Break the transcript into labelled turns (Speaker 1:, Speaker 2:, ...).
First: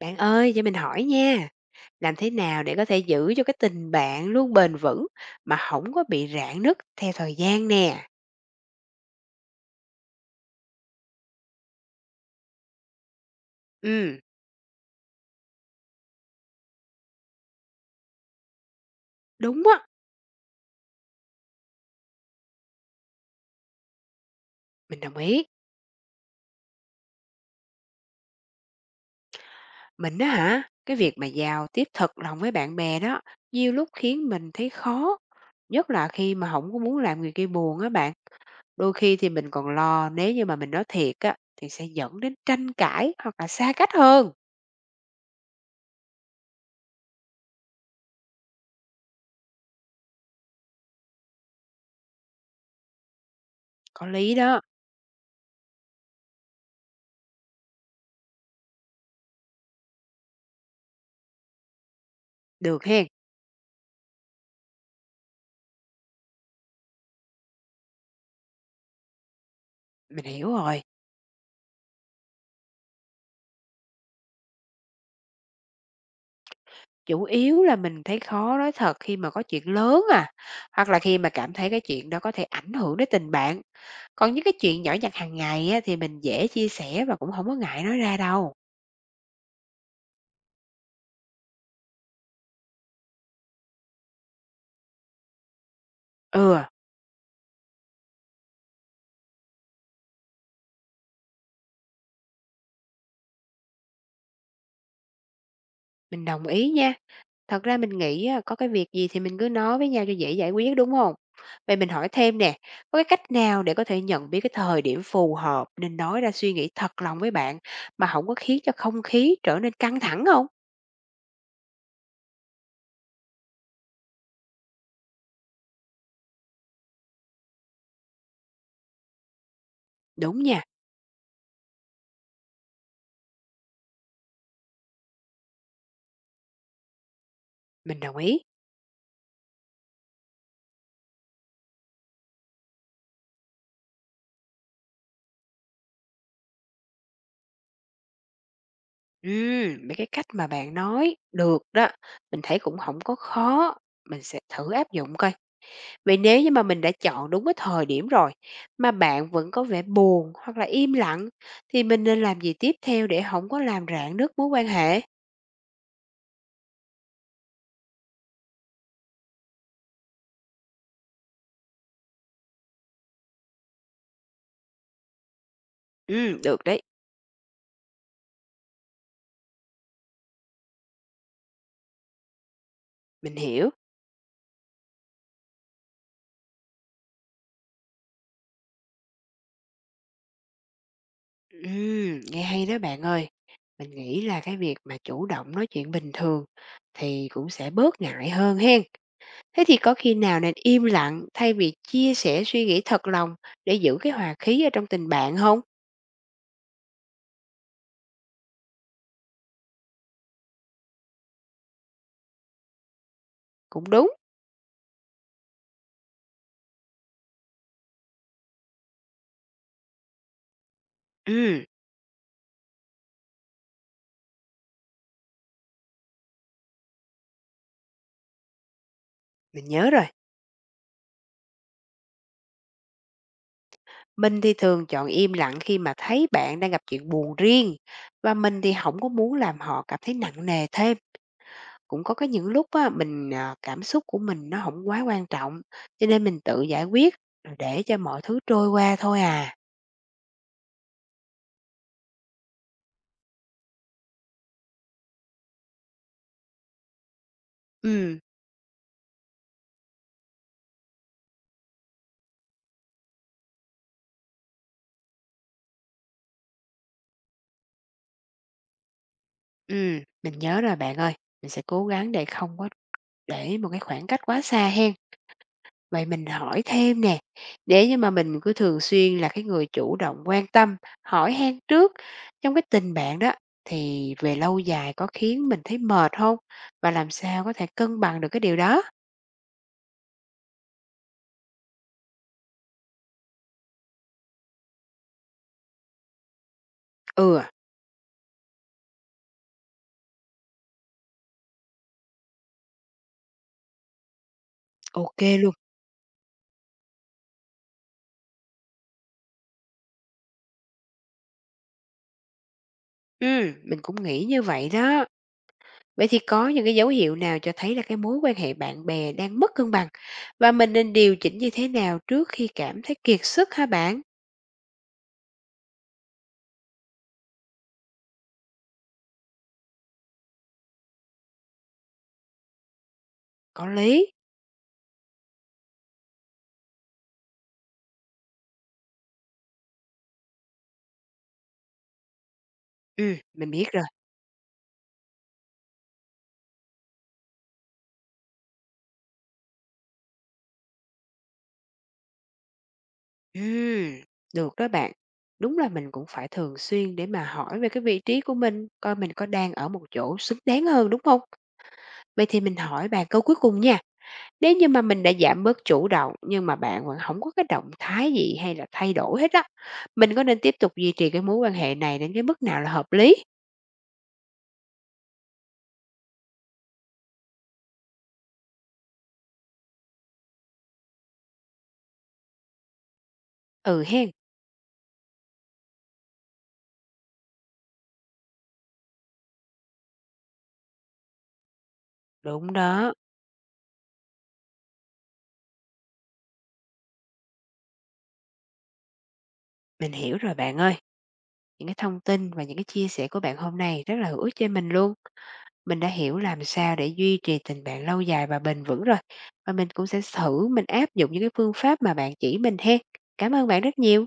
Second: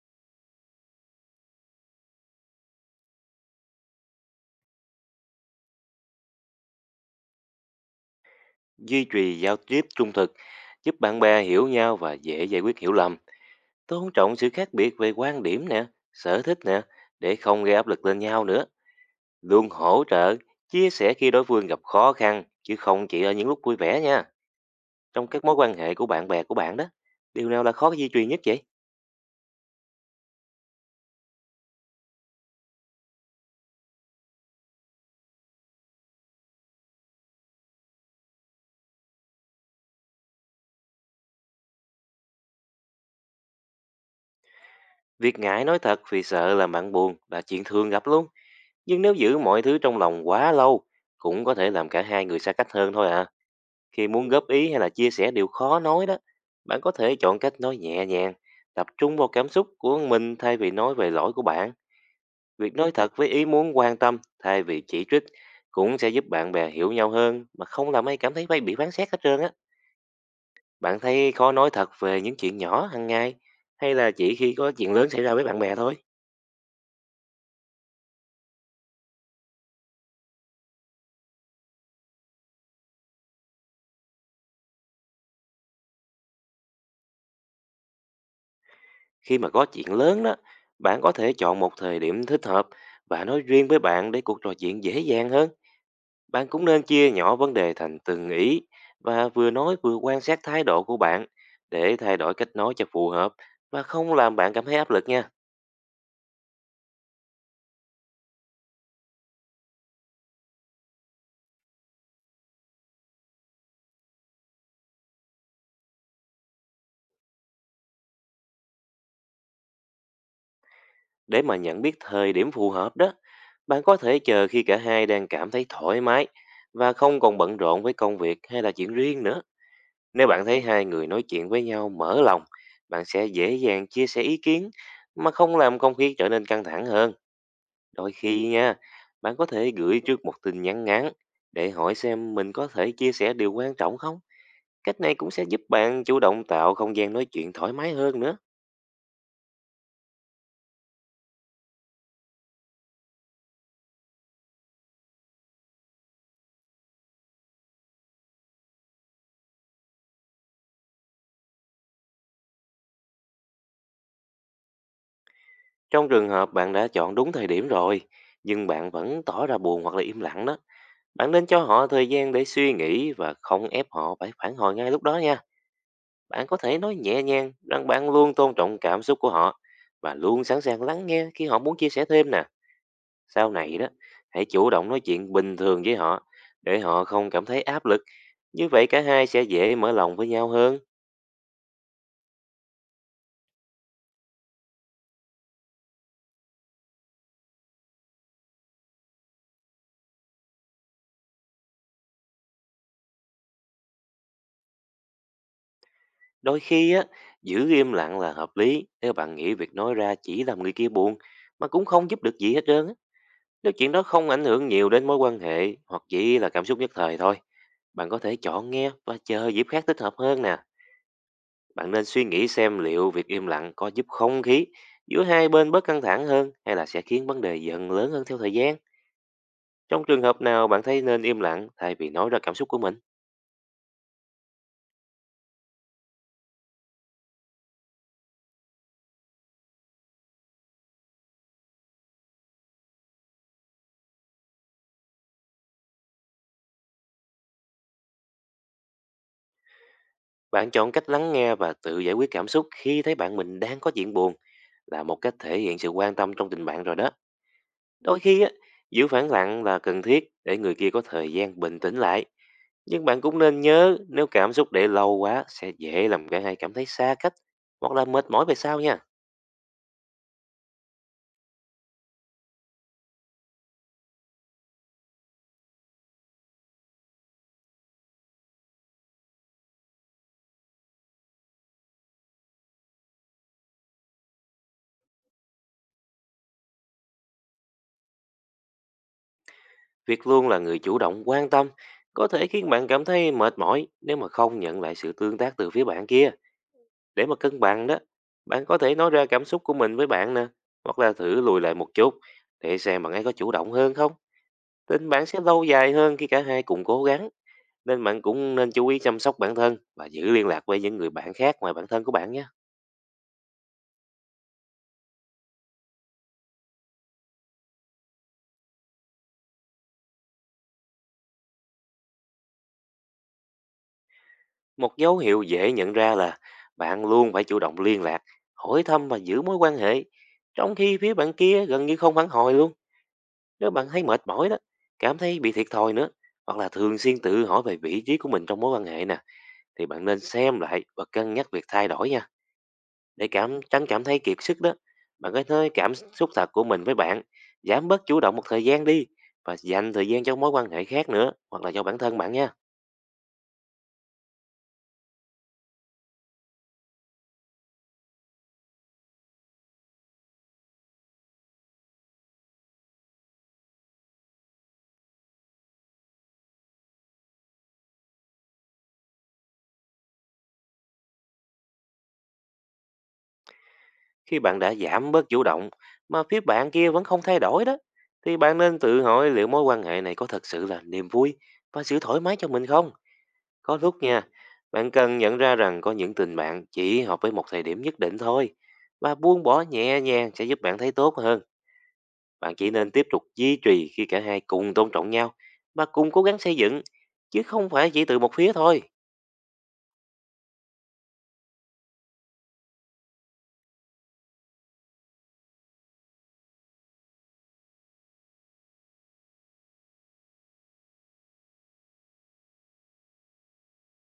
Speaker 1: Bạn ơi, cho mình hỏi nha, làm thế nào để có thể giữ cho cái tình bạn luôn bền vững mà không có bị rạn nứt theo thời gian nè?
Speaker 2: Duy trì giao tiếp trung thực giúp bạn bè hiểu nhau và dễ giải quyết hiểu lầm. Tôn
Speaker 1: Ừ,
Speaker 2: trọng sự khác biệt về quan điểm nè, sở thích nè, để không gây áp lực lên nhau nữa.
Speaker 1: đúng
Speaker 2: Luôn
Speaker 1: á,
Speaker 2: hỗ trợ, chia sẻ khi đối phương gặp khó khăn chứ không chỉ ở những lúc vui vẻ nha.
Speaker 1: mình đồng
Speaker 2: Trong các
Speaker 1: ý.
Speaker 2: mối quan hệ của bạn bè của bạn đó, điều nào là khó duy trì nhất vậy?
Speaker 1: Mình đó hả, cái việc mà giao tiếp thật lòng với bạn bè đó, nhiều lúc khiến mình thấy khó, nhất là khi mà không có muốn làm người kia buồn á bạn. Đôi khi thì mình còn lo nếu như mà mình nói thiệt á, thì sẽ dẫn đến tranh cãi hoặc là xa cách hơn.
Speaker 2: Việc ngại nói thật vì sợ làm bạn buồn là chuyện thường gặp luôn, nhưng nếu giữ mọi thứ trong lòng quá lâu cũng có thể làm cả hai người xa cách hơn thôi à.
Speaker 1: Có
Speaker 2: Khi muốn
Speaker 1: lý
Speaker 2: góp
Speaker 1: đó,
Speaker 2: ý hay là chia sẻ điều khó nói đó, bạn có thể chọn cách nói nhẹ nhàng, tập trung vào cảm xúc của mình thay vì nói về lỗi của bạn. Việc
Speaker 1: được
Speaker 2: nói
Speaker 1: hen,
Speaker 2: thật với ý muốn quan tâm thay vì chỉ trích cũng sẽ giúp bạn bè hiểu nhau hơn mà không làm ai cảm thấy phải bị phán xét hết trơn á.
Speaker 1: mình hiểu rồi.
Speaker 2: Bạn thấy khó nói thật về những chuyện nhỏ hàng ngày hay là chỉ khi có chuyện lớn xảy ra với bạn bè thôi?
Speaker 1: Chủ yếu là mình thấy khó nói thật khi mà có chuyện lớn à, hoặc là khi mà cảm thấy cái chuyện đó có thể ảnh hưởng đến tình bạn. Còn những cái chuyện nhỏ nhặt hàng ngày á, thì mình dễ chia sẻ và cũng không có ngại nói ra đâu.
Speaker 2: Khi mà có chuyện lớn đó, bạn có thể chọn một thời điểm thích hợp và nói riêng với bạn để cuộc trò chuyện dễ dàng hơn. Bạn
Speaker 1: Ừ,
Speaker 2: cũng nên chia nhỏ vấn đề thành từng ý và vừa nói vừa quan sát thái độ của bạn để thay đổi cách nói cho phù hợp và không làm bạn cảm thấy áp lực nha.
Speaker 1: mình đồng ý nha. Thật ra mình nghĩ á, có cái việc gì thì mình cứ nói với nhau cho dễ giải quyết, đúng không? Vậy mình hỏi thêm nè, có cái cách nào để có thể nhận biết cái thời điểm phù hợp nên nói ra suy nghĩ thật lòng với bạn mà không có khiến cho không khí trở nên căng thẳng không?
Speaker 2: Để mà nhận biết thời điểm phù hợp đó, bạn có thể chờ khi cả hai đang cảm thấy thoải mái và không còn bận rộn với công việc hay là chuyện riêng nữa. Nếu
Speaker 1: Đúng
Speaker 2: bạn thấy
Speaker 1: nha,
Speaker 2: hai người nói chuyện với nhau mở lòng, bạn sẽ dễ dàng chia sẻ ý kiến mà không làm không khí trở nên căng thẳng hơn.
Speaker 1: mình
Speaker 2: Đôi
Speaker 1: đồng ý.
Speaker 2: khi nha, bạn có thể gửi trước một tin nhắn ngắn để hỏi xem mình có thể chia sẻ điều quan trọng không. Cách này cũng sẽ giúp bạn chủ động tạo không gian nói chuyện thoải mái hơn nữa.
Speaker 1: Mấy cái cách mà bạn nói được đó, mình thấy cũng không có khó, mình sẽ thử áp dụng coi. Vậy nếu như mà mình đã chọn đúng cái thời điểm rồi, mà bạn vẫn có vẻ buồn hoặc là im lặng, thì mình nên làm gì tiếp theo để không có làm rạn nứt mối quan hệ?
Speaker 2: Trong trường hợp bạn đã chọn đúng thời điểm rồi, nhưng bạn vẫn tỏ ra buồn hoặc là im lặng đó. Bạn nên cho họ thời gian để suy nghĩ và không ép họ phải phản hồi ngay lúc đó nha. Bạn có
Speaker 1: Được
Speaker 2: thể
Speaker 1: đấy,
Speaker 2: nói nhẹ nhàng rằng bạn luôn tôn trọng cảm xúc của họ và luôn sẵn sàng lắng nghe khi họ muốn chia sẻ thêm nè.
Speaker 1: mình
Speaker 2: Sau
Speaker 1: hiểu.
Speaker 2: này đó, hãy chủ động nói chuyện bình thường với họ để họ không cảm thấy áp lực. Như vậy cả hai sẽ dễ mở lòng với nhau hơn.
Speaker 1: Nghe hay đó bạn ơi. Mình nghĩ là cái việc mà chủ động nói chuyện bình thường thì cũng sẽ bớt ngại hơn hen. Thế thì có khi nào nên im lặng thay vì chia sẻ suy nghĩ thật lòng để giữ cái hòa khí ở trong tình bạn không?
Speaker 2: Đôi khi á, giữ im lặng là hợp lý nếu bạn nghĩ việc nói ra chỉ làm người kia buồn mà cũng không giúp được gì hết trơn á. Nếu
Speaker 1: Cũng
Speaker 2: chuyện đó
Speaker 1: đúng.
Speaker 2: không ảnh hưởng nhiều đến mối quan hệ hoặc chỉ là cảm xúc nhất thời thôi, bạn có thể chọn nghe và chờ dịp khác thích hợp hơn nè.
Speaker 1: Ừm,
Speaker 2: Bạn nên suy nghĩ xem liệu việc im lặng có giúp không khí giữa hai bên bớt căng thẳng hơn hay là sẽ khiến vấn đề dần lớn hơn theo thời gian.
Speaker 1: mình nhớ
Speaker 2: Trong
Speaker 1: rồi.
Speaker 2: trường hợp nào bạn thấy nên im lặng thay vì nói ra cảm xúc của mình?
Speaker 1: Mình thì thường chọn im lặng khi mà thấy bạn đang gặp chuyện buồn riêng và mình thì không có muốn làm họ cảm thấy nặng nề thêm. Cũng có cái những lúc á, mình, cảm xúc của mình nó không quá quan trọng, cho nên mình tự giải quyết rồi để cho mọi thứ trôi qua thôi à.
Speaker 2: Bạn chọn cách lắng nghe và tự giải quyết cảm xúc khi thấy bạn mình đang có chuyện buồn là một cách thể hiện sự quan tâm trong tình bạn rồi đó.
Speaker 1: Ừm,
Speaker 2: Đôi khi á, giữ phản lặng là cần thiết để người kia có thời gian bình tĩnh lại. Nhưng bạn cũng nên nhớ nếu cảm xúc để lâu quá sẽ dễ làm cả hai cảm thấy xa cách hoặc là mệt mỏi về sau nha.
Speaker 1: ừm, mình nhớ rồi bạn ơi. Mình sẽ cố gắng để không có để một cái khoảng cách quá xa hen. Vậy mình hỏi thêm nè, nếu như mà mình cứ thường xuyên là cái người chủ động quan tâm, hỏi han trước trong cái tình bạn đó thì về lâu dài có khiến mình thấy mệt không? Và làm sao có thể cân bằng được cái điều đó?
Speaker 2: Việc luôn là người chủ động quan tâm có thể khiến bạn cảm thấy mệt mỏi nếu mà không nhận lại sự tương tác từ phía bạn kia. Để mà
Speaker 1: Ừ,
Speaker 2: cân bằng đó, bạn có thể nói ra cảm xúc của mình với bạn nè, hoặc là thử lùi lại một chút để xem bạn ấy có chủ động hơn không. Tình
Speaker 1: ok
Speaker 2: bạn sẽ
Speaker 1: luôn.
Speaker 2: lâu dài hơn khi cả hai cùng cố gắng, nên bạn cũng nên chú ý chăm sóc bản thân và giữ liên lạc với những người bạn khác ngoài bản thân của bạn nhé.
Speaker 1: Ừ, mình cũng nghĩ như vậy đó. Vậy thì có những cái dấu hiệu nào cho thấy là cái mối quan hệ bạn bè đang mất cân bằng và mình nên điều chỉnh như thế nào trước khi cảm thấy kiệt sức hả bạn?
Speaker 2: Một dấu hiệu dễ nhận ra là bạn luôn phải chủ động liên lạc, hỏi thăm và giữ mối quan hệ, trong khi phía bạn kia gần như không phản hồi luôn.
Speaker 1: Có
Speaker 2: Nếu bạn thấy
Speaker 1: lý.
Speaker 2: mệt mỏi đó, cảm thấy bị thiệt thòi nữa, hoặc là thường xuyên tự hỏi về vị trí của mình trong mối quan hệ nè, thì bạn nên xem lại và cân nhắc việc thay đổi nha.
Speaker 1: Ừ,
Speaker 2: Để
Speaker 1: mình
Speaker 2: cảm
Speaker 1: biết.
Speaker 2: tránh cảm thấy kiệt sức đó, bạn có thể cảm xúc thật của mình với bạn, giảm bớt chủ động một thời gian đi và dành thời gian cho mối quan hệ khác nữa hoặc là cho bản thân bạn nha.
Speaker 1: Ừm, được đó bạn. Đúng là mình cũng phải thường xuyên để mà hỏi về cái vị trí của mình, coi mình có đang ở một chỗ xứng đáng hơn, đúng không? Vậy thì mình hỏi bạn câu cuối cùng nha. Nếu như mà mình đã giảm bớt chủ động nhưng mà bạn vẫn không có cái động thái gì hay là thay đổi hết á, mình có nên tiếp tục duy trì cái mối quan hệ này đến cái mức nào là hợp lý?
Speaker 2: Khi bạn đã giảm bớt chủ động mà phía bạn kia vẫn không thay đổi đó, thì bạn nên tự hỏi liệu mối quan hệ này có thật sự là niềm vui và sự thoải mái cho mình không. Có
Speaker 1: Ừ
Speaker 2: lúc
Speaker 1: hen,
Speaker 2: nha, bạn cần nhận ra rằng có những tình bạn chỉ hợp với một thời điểm nhất định thôi và buông bỏ nhẹ nhàng sẽ giúp bạn thấy tốt hơn.
Speaker 1: đúng
Speaker 2: Bạn chỉ nên
Speaker 1: đó,
Speaker 2: tiếp tục duy trì khi cả hai cùng tôn trọng nhau và cùng cố gắng xây dựng, chứ không phải chỉ từ một phía thôi.
Speaker 1: mình hiểu rồi bạn ơi. Những cái thông tin và những cái chia sẻ của bạn hôm nay rất là hữu ích cho mình luôn. Mình đã hiểu làm sao để duy trì tình bạn lâu dài và bền vững rồi. Và mình cũng sẽ thử mình áp dụng những cái phương pháp mà bạn chỉ mình hen. Cảm ơn bạn rất nhiều.